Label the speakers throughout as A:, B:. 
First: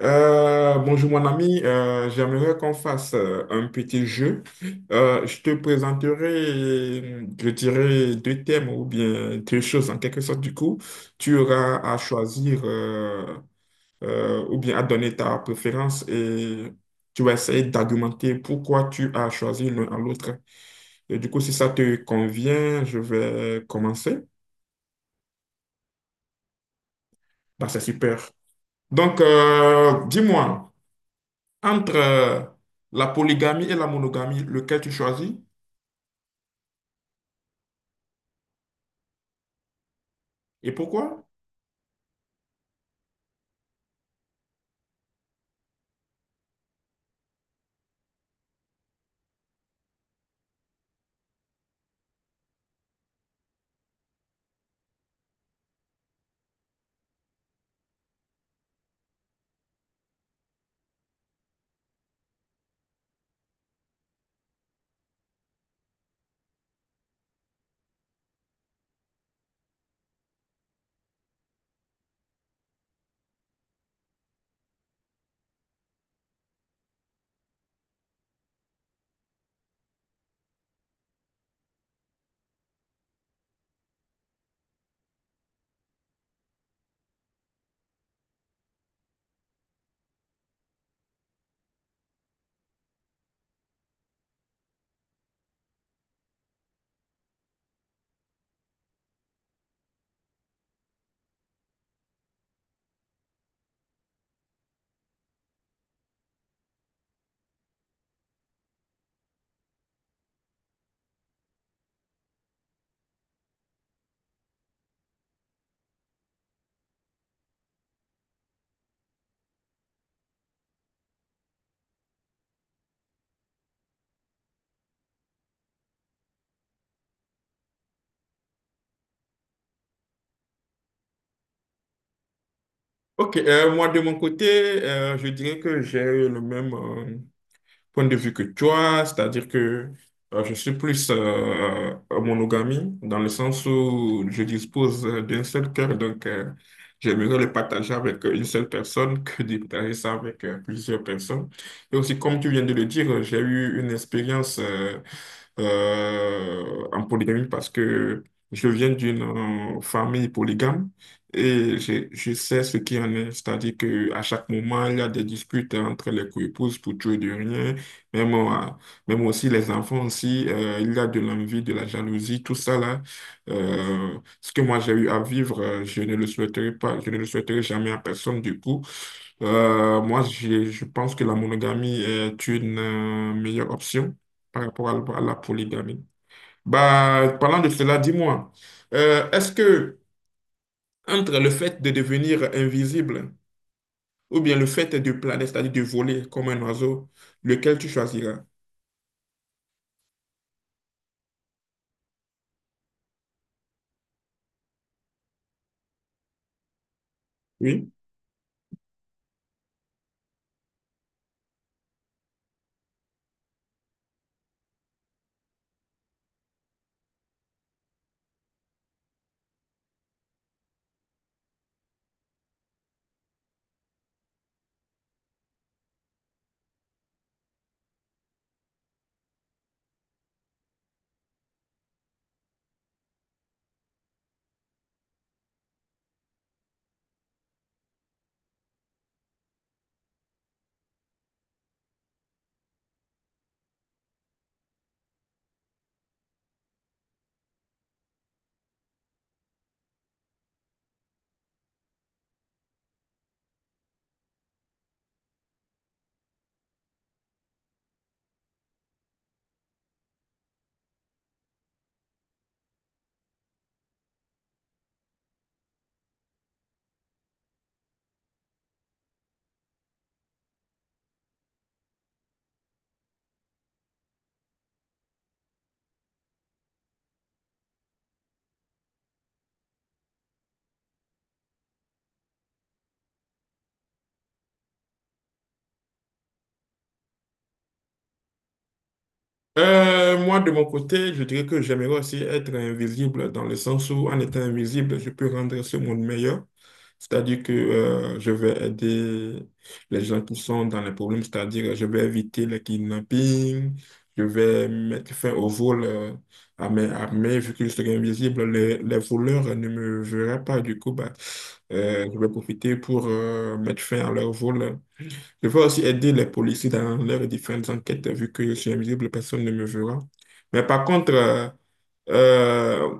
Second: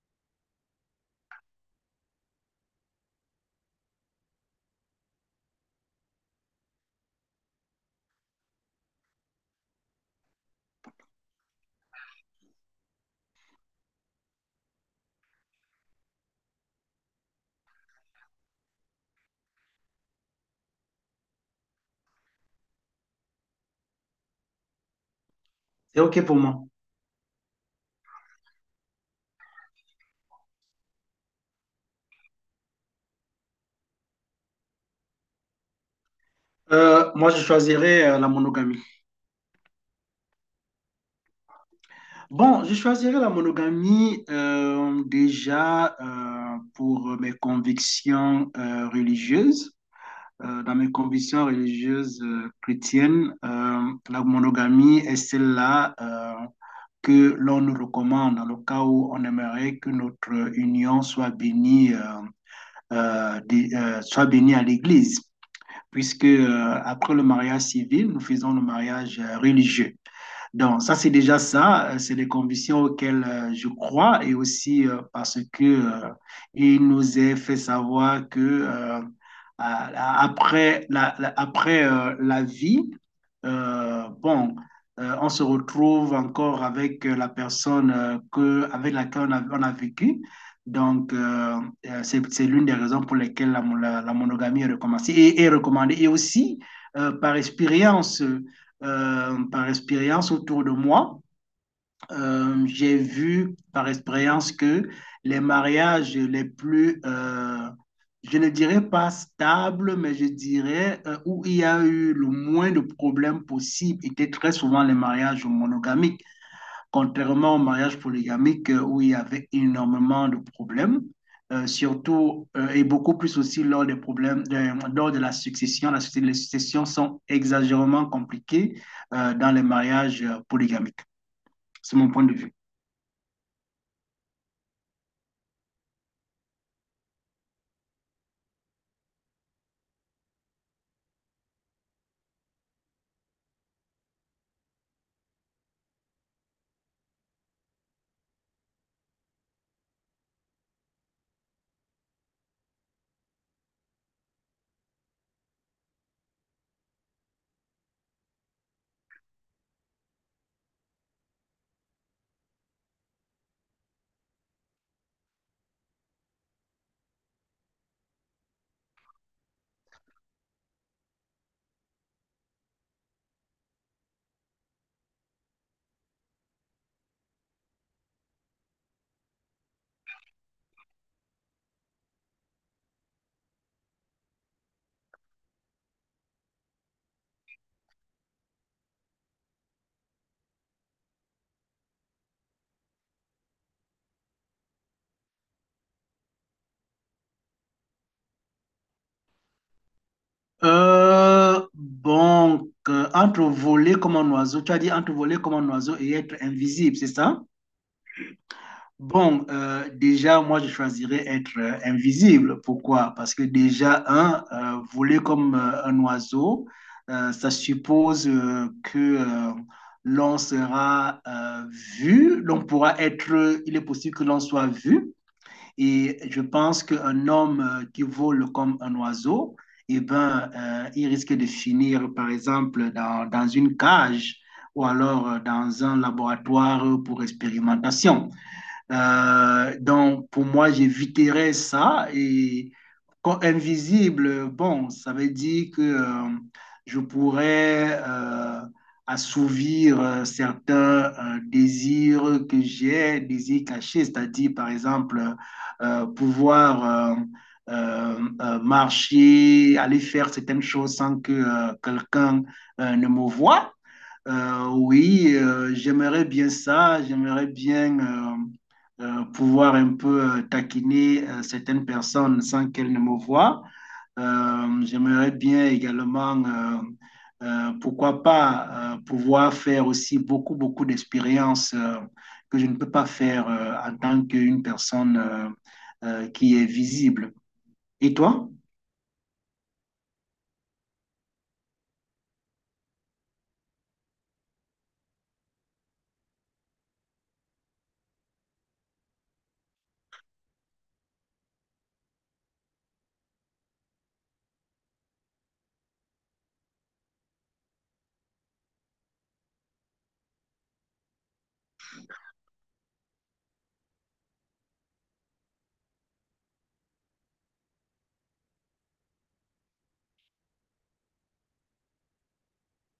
A: Bonjour mon ami. J'aimerais qu'on fasse un petit jeu. Je te présenterai, je dirais, deux thèmes ou bien deux choses en quelque sorte. Du coup, tu auras à choisir ou bien à donner ta préférence et tu vas essayer d'argumenter pourquoi tu as choisi l'un à l'autre. Et du coup, si ça te convient, je vais commencer.
B: C'est OK pour moi.
A: Bah, c'est super. Donc, dis-moi. Entre la polygamie et la monogamie, lequel tu choisis
B: Moi, je choisirais la monogamie.
A: et pourquoi?
B: Bon, je choisirais la monogamie déjà pour mes convictions religieuses. Dans mes convictions religieuses chrétiennes, la monogamie est celle-là que l'on nous recommande dans le cas où on aimerait que notre union soit bénie, soit bénie à l'Église, puisque après le mariage civil, nous faisons le mariage religieux. Donc, ça, c'est déjà ça. C'est des convictions auxquelles je crois, et aussi parce que il nous est fait savoir que après après, la vie, euh, bon, on se retrouve encore avec la personne avec laquelle on a vécu. Donc, c'est l'une des raisons pour lesquelles la monogamie est recommandée est recommandée. Et aussi, euh, par expérience par expérience autour de moi. J'ai vu par expérience que les mariages les plus, je ne dirais pas stables, mais je dirais où il y a eu le moins de problèmes possible étaient très souvent les mariages monogamiques, contrairement au mariage polygamique où il y avait énormément de problèmes, surtout et beaucoup plus aussi lors des problèmes de, lors de la succession. Les successions sont exagérément compliquées dans les mariages polygamiques. C'est mon point de vue.
A: Ok, moi de mon côté, je dirais que j'ai le même. Point de vue que toi, c'est-à-dire que je suis plus en monogamie, dans le sens où je dispose d'un seul cœur, donc j'aimerais le partager avec une seule personne que de partager ça avec plusieurs personnes. Et aussi, comme tu viens de le dire, j'ai eu une expérience en polygamie parce que je viens d'une famille polygame. Et je sais ce qui en est, c'est-à-dire qu'à chaque moment, il y a des disputes entre les coépouses pour tuer de rien. Même, moi- Même aussi les enfants aussi, il y a de l'envie, de la jalousie, tout ça là. Ce que moi j'ai eu à vivre, je ne le souhaiterais pas, je ne le souhaiterais jamais à personne du coup. Je pense que la monogamie est une meilleure option par rapport à la polygamie. Bah, parlant de cela, dis-moi, est-ce que entre le fait de devenir invisible ou bien le fait de planer, c'est-à-dire de voler comme un oiseau, lequel tu choisiras?
B: Entre voler comme un oiseau, tu as dit, entre voler comme un oiseau et être invisible, c'est ça?
A: Oui.
B: Bon, déjà, moi, je choisirais être invisible. Pourquoi? Parce que déjà, un, voler comme un oiseau, ça suppose que l'on sera vu, l'on pourra être, il est possible que l'on soit vu. Et je pense qu'un homme qui vole comme un oiseau, eh ben, il risque de finir, par exemple, dans une cage ou alors dans un laboratoire pour expérimentation. Donc, pour moi, j'éviterais ça. Et quand invisible, bon, ça veut dire que je pourrais assouvir certains désirs que j'ai, désirs cachés, c'est-à-dire, par exemple, pouvoir euh, marcher, aller faire certaines choses sans que quelqu'un ne me voie. Oui, j'aimerais bien ça, j'aimerais bien pouvoir un peu taquiner certaines personnes sans qu'elles ne me voient. J'aimerais bien également, pourquoi pas, pouvoir faire aussi beaucoup, beaucoup d'expériences que je ne peux pas faire en tant qu'une personne qui est visible. Et toi?
A: Moi, de mon côté, je dirais que j'aimerais aussi être invisible dans le sens où, en étant invisible, je peux rendre ce monde meilleur. C'est-à-dire que je vais aider les gens qui sont dans les problèmes, c'est-à-dire je vais éviter les kidnappings, je vais mettre fin au vol à mes, à vu que je serai invisible, les voleurs ne me verraient pas. Du coup, bah, je vais profiter pour mettre fin à leur vol. Je veux aussi aider les policiers dans leurs différentes enquêtes, vu que je suis invisible, personne ne me verra. Mais par contre, euh,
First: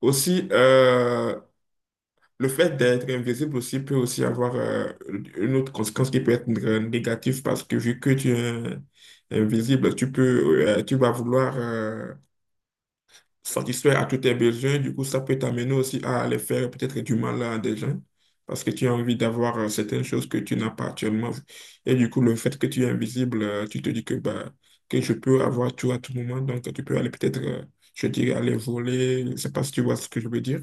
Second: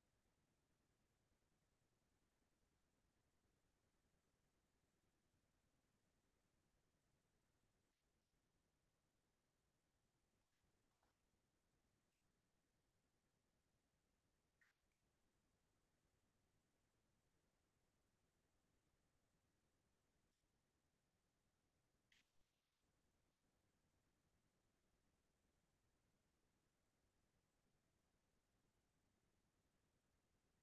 A: aussi, euh, le fait d'être invisible aussi peut aussi avoir une autre conséquence qui peut être négative parce que vu que tu es invisible, tu peux, tu vas vouloir satisfaire à tous tes besoins. Du coup, ça peut t'amener aussi à aller faire peut-être du mal à des gens parce que tu as envie d'avoir certaines choses que tu n'as pas actuellement. Et du coup, le fait que tu es invisible, tu te dis que, bah, que je peux avoir tout à tout moment. Donc, tu peux aller peut-être, je dirais, aller voler. Je ne sais pas si tu vois ce que je veux dire.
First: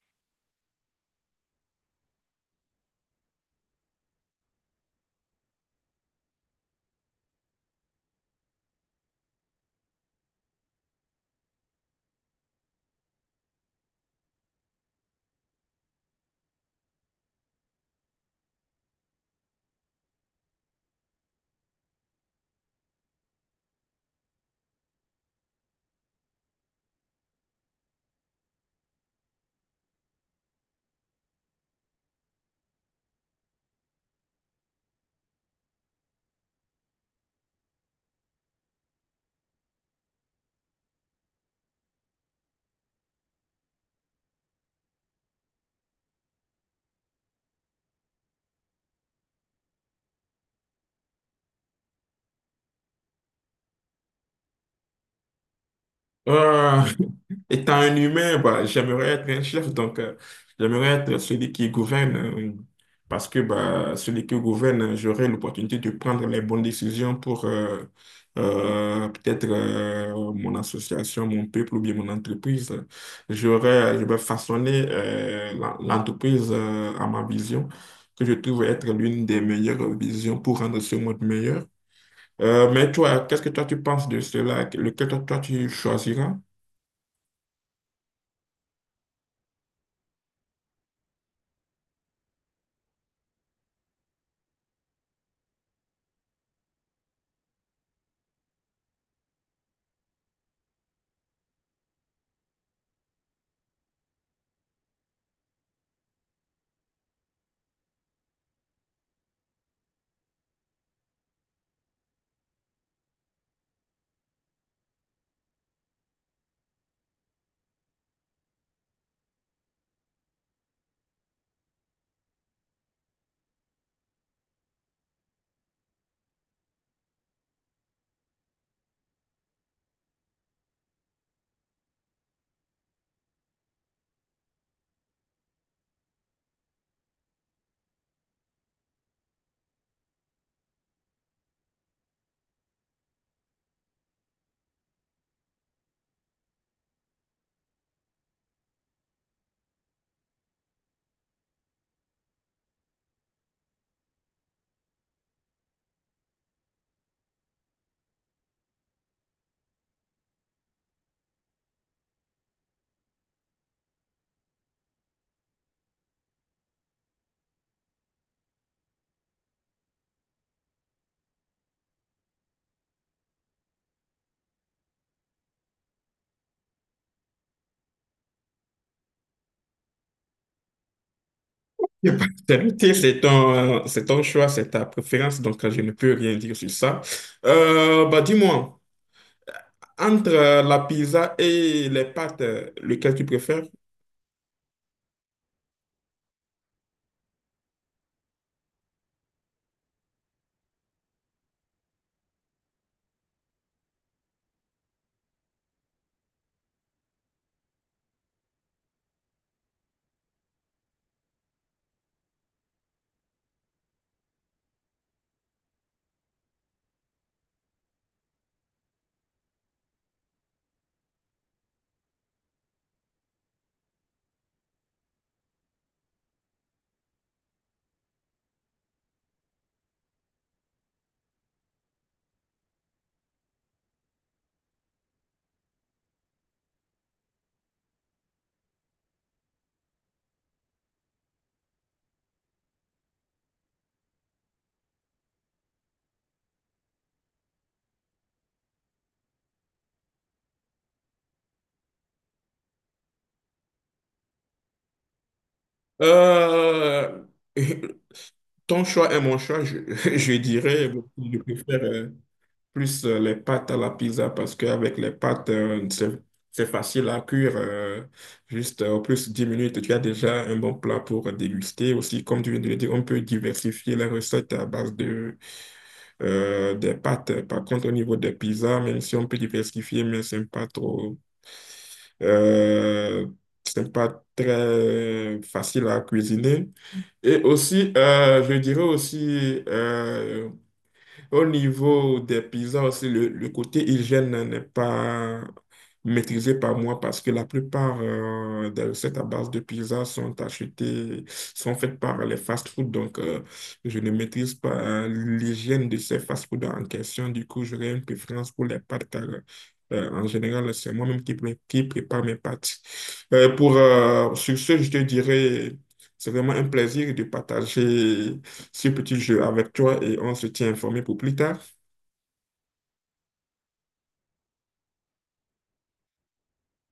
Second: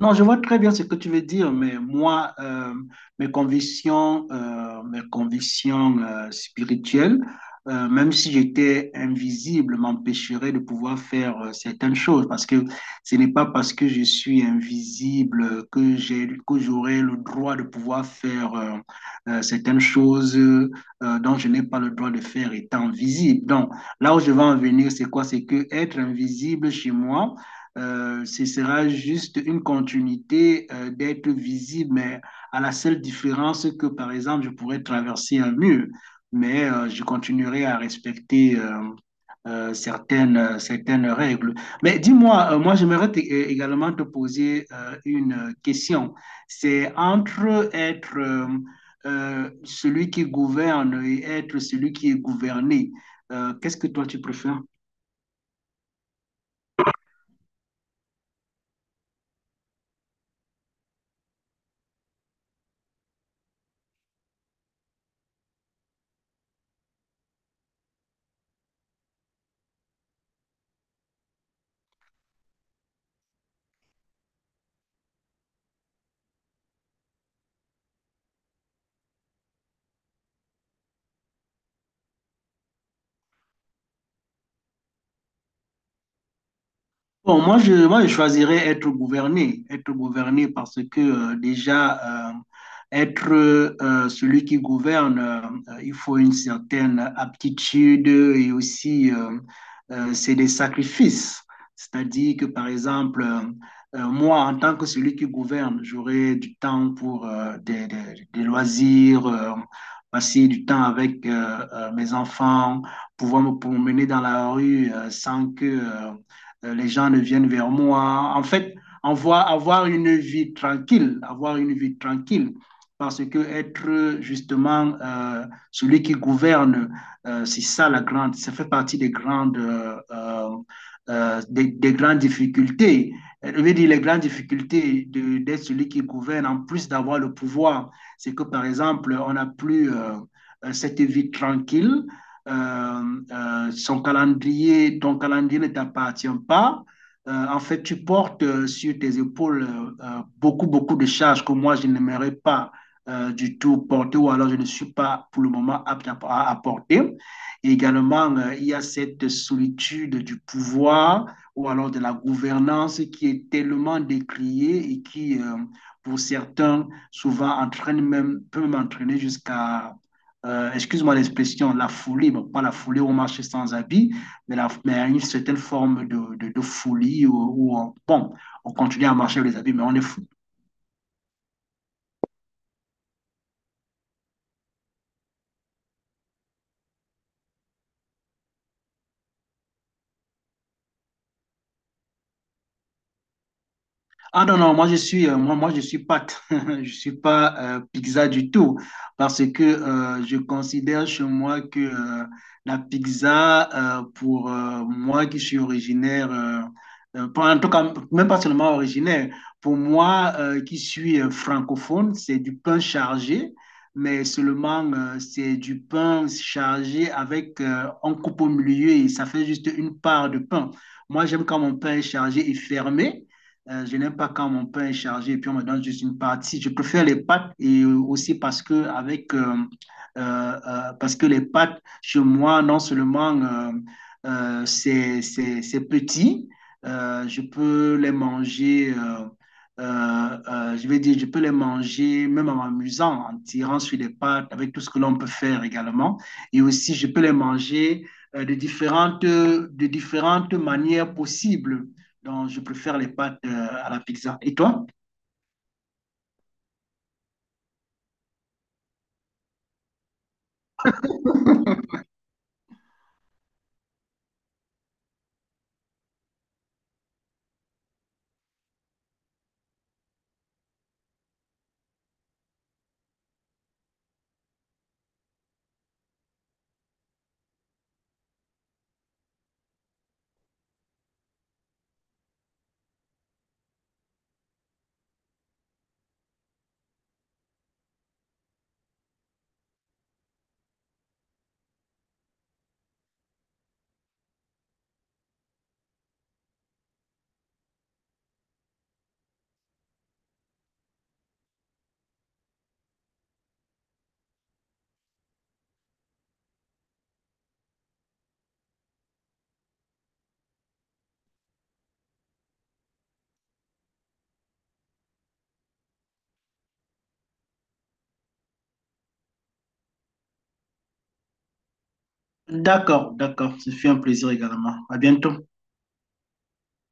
B: Non, je vois très bien ce que tu veux dire, mais moi, mes convictions, mes convictions spirituelles, même si j'étais invisible, m'empêcheraient de pouvoir faire certaines choses, parce que ce n'est pas parce que je suis invisible que j'ai, que j'aurai le droit de pouvoir faire certaines choses dont je n'ai pas le droit de faire étant visible. Donc, là où je veux en venir, c'est quoi? C'est que être invisible chez moi ce sera juste une continuité d'être visible, mais à la seule différence que, par exemple, je pourrais traverser un mur, mais je continuerai à respecter certaines règles. Mais dis-moi, moi, j'aimerais également te poser une question. C'est entre être celui qui gouverne et être celui qui est gouverné. Qu'est-ce que toi tu préfères?
A: Euh, Étant un humain, bah, j'aimerais être un chef, donc j'aimerais être celui qui gouverne, parce que bah, celui qui gouverne, j'aurai l'opportunité de prendre les bonnes décisions pour peut-être mon association, mon peuple ou bien mon entreprise. J'aurai je vais façonner l'entreprise à ma vision, que je trouve être l'une des meilleures visions pour rendre ce monde meilleur. Mais toi, qu'est-ce que toi tu penses de cela? Lequel toi, tu choisiras?
B: Bon, moi, je choisirais être gouverné parce que déjà, être celui qui gouverne, il faut une certaine aptitude, et aussi, c'est des sacrifices. C'est-à-dire que, par exemple, moi, en tant que celui qui gouverne, j'aurai du temps pour des loisirs, passer du temps avec mes enfants, pouvoir me promener dans la rue sans que les gens ne viennent vers moi. En fait, avoir une vie tranquille, avoir une vie tranquille, parce que être justement celui qui gouverne, c'est ça la grande, ça fait partie des grandes, grandes difficultés. Je veux dire, les grandes difficultés d'être celui qui gouverne, en plus d'avoir le pouvoir, c'est que par exemple, on n'a plus cette vie tranquille, ton calendrier ne t'appartient pas. En fait, tu portes sur tes épaules beaucoup, beaucoup de charges que moi, je n'aimerais pas du tout porter, ou alors je ne suis pas pour le moment apte à porter. Et également, il y a cette solitude du pouvoir ou alors de la gouvernance, qui est tellement décriée et qui, pour certains, souvent entraîne même, peut m'entraîner jusqu'à excuse-moi l'expression, la folie, bon, pas la folie où on marche sans habit, mais, mais une certaine forme de folie où, où on, bon, on continue à marcher avec les habits, mais on est fou.
A: Je vais pas t'inviter. C'est ton choix, c'est ta préférence, donc je ne peux rien dire sur ça. Bah, dis-moi, entre la pizza et les pâtes, lequel tu préfères?
B: Ah non, non, moi, je suis pâte, je suis pas pizza du tout, parce que je considère chez moi que la pizza, pour moi qui suis originaire, en tout cas, même pas seulement originaire, pour moi qui suis francophone, c'est du pain chargé, mais seulement c'est du pain chargé avec on coupe au milieu et ça fait juste une part de pain. Moi j'aime quand mon pain est chargé et fermé. Je n'aime pas quand mon pain est chargé et puis on me donne juste une partie. Je préfère les pâtes, et aussi parce que avec parce que les pâtes chez moi non seulement c'est petit, je peux les manger. Je vais dire, je peux les manger même en m'amusant, en tirant sur les pâtes, avec tout ce que l'on peut faire également. Et aussi, je peux les manger de différentes manières possibles. Donc, je préfère les pâtes à la pizza. Et toi?
A: Euh, ton choix et mon choix, je dirais, je préfère. Plus les pâtes à la pizza parce qu'avec les pâtes, c'est facile à cuire. Juste en plus 10 minutes, tu as déjà un bon plat pour déguster. Aussi, comme tu viens de le dire, on peut diversifier les recettes à base de, des pâtes. Par contre, au niveau des pizzas, même si on peut diversifier, mais c'est pas trop. euh, c'est pas très facile à cuisiner. Et aussi, je dirais aussi. Au niveau des pizzas aussi, le côté hygiène n'est pas maîtrisé par moi parce que la plupart des recettes à base de pizza sont achetées, sont faites par les fast-food. Donc, je ne maîtrise pas l'hygiène de ces fast-food en question. Du coup, j'aurais une préférence pour les pâtes car en général, c'est moi-même qui prépare mes pâtes. Sur ce, je te dirais, c'est vraiment un plaisir de partager ce petit jeu avec toi et on se tient informé pour plus tard.
B: D'accord, d'accord. Ce fut un plaisir également. À bientôt.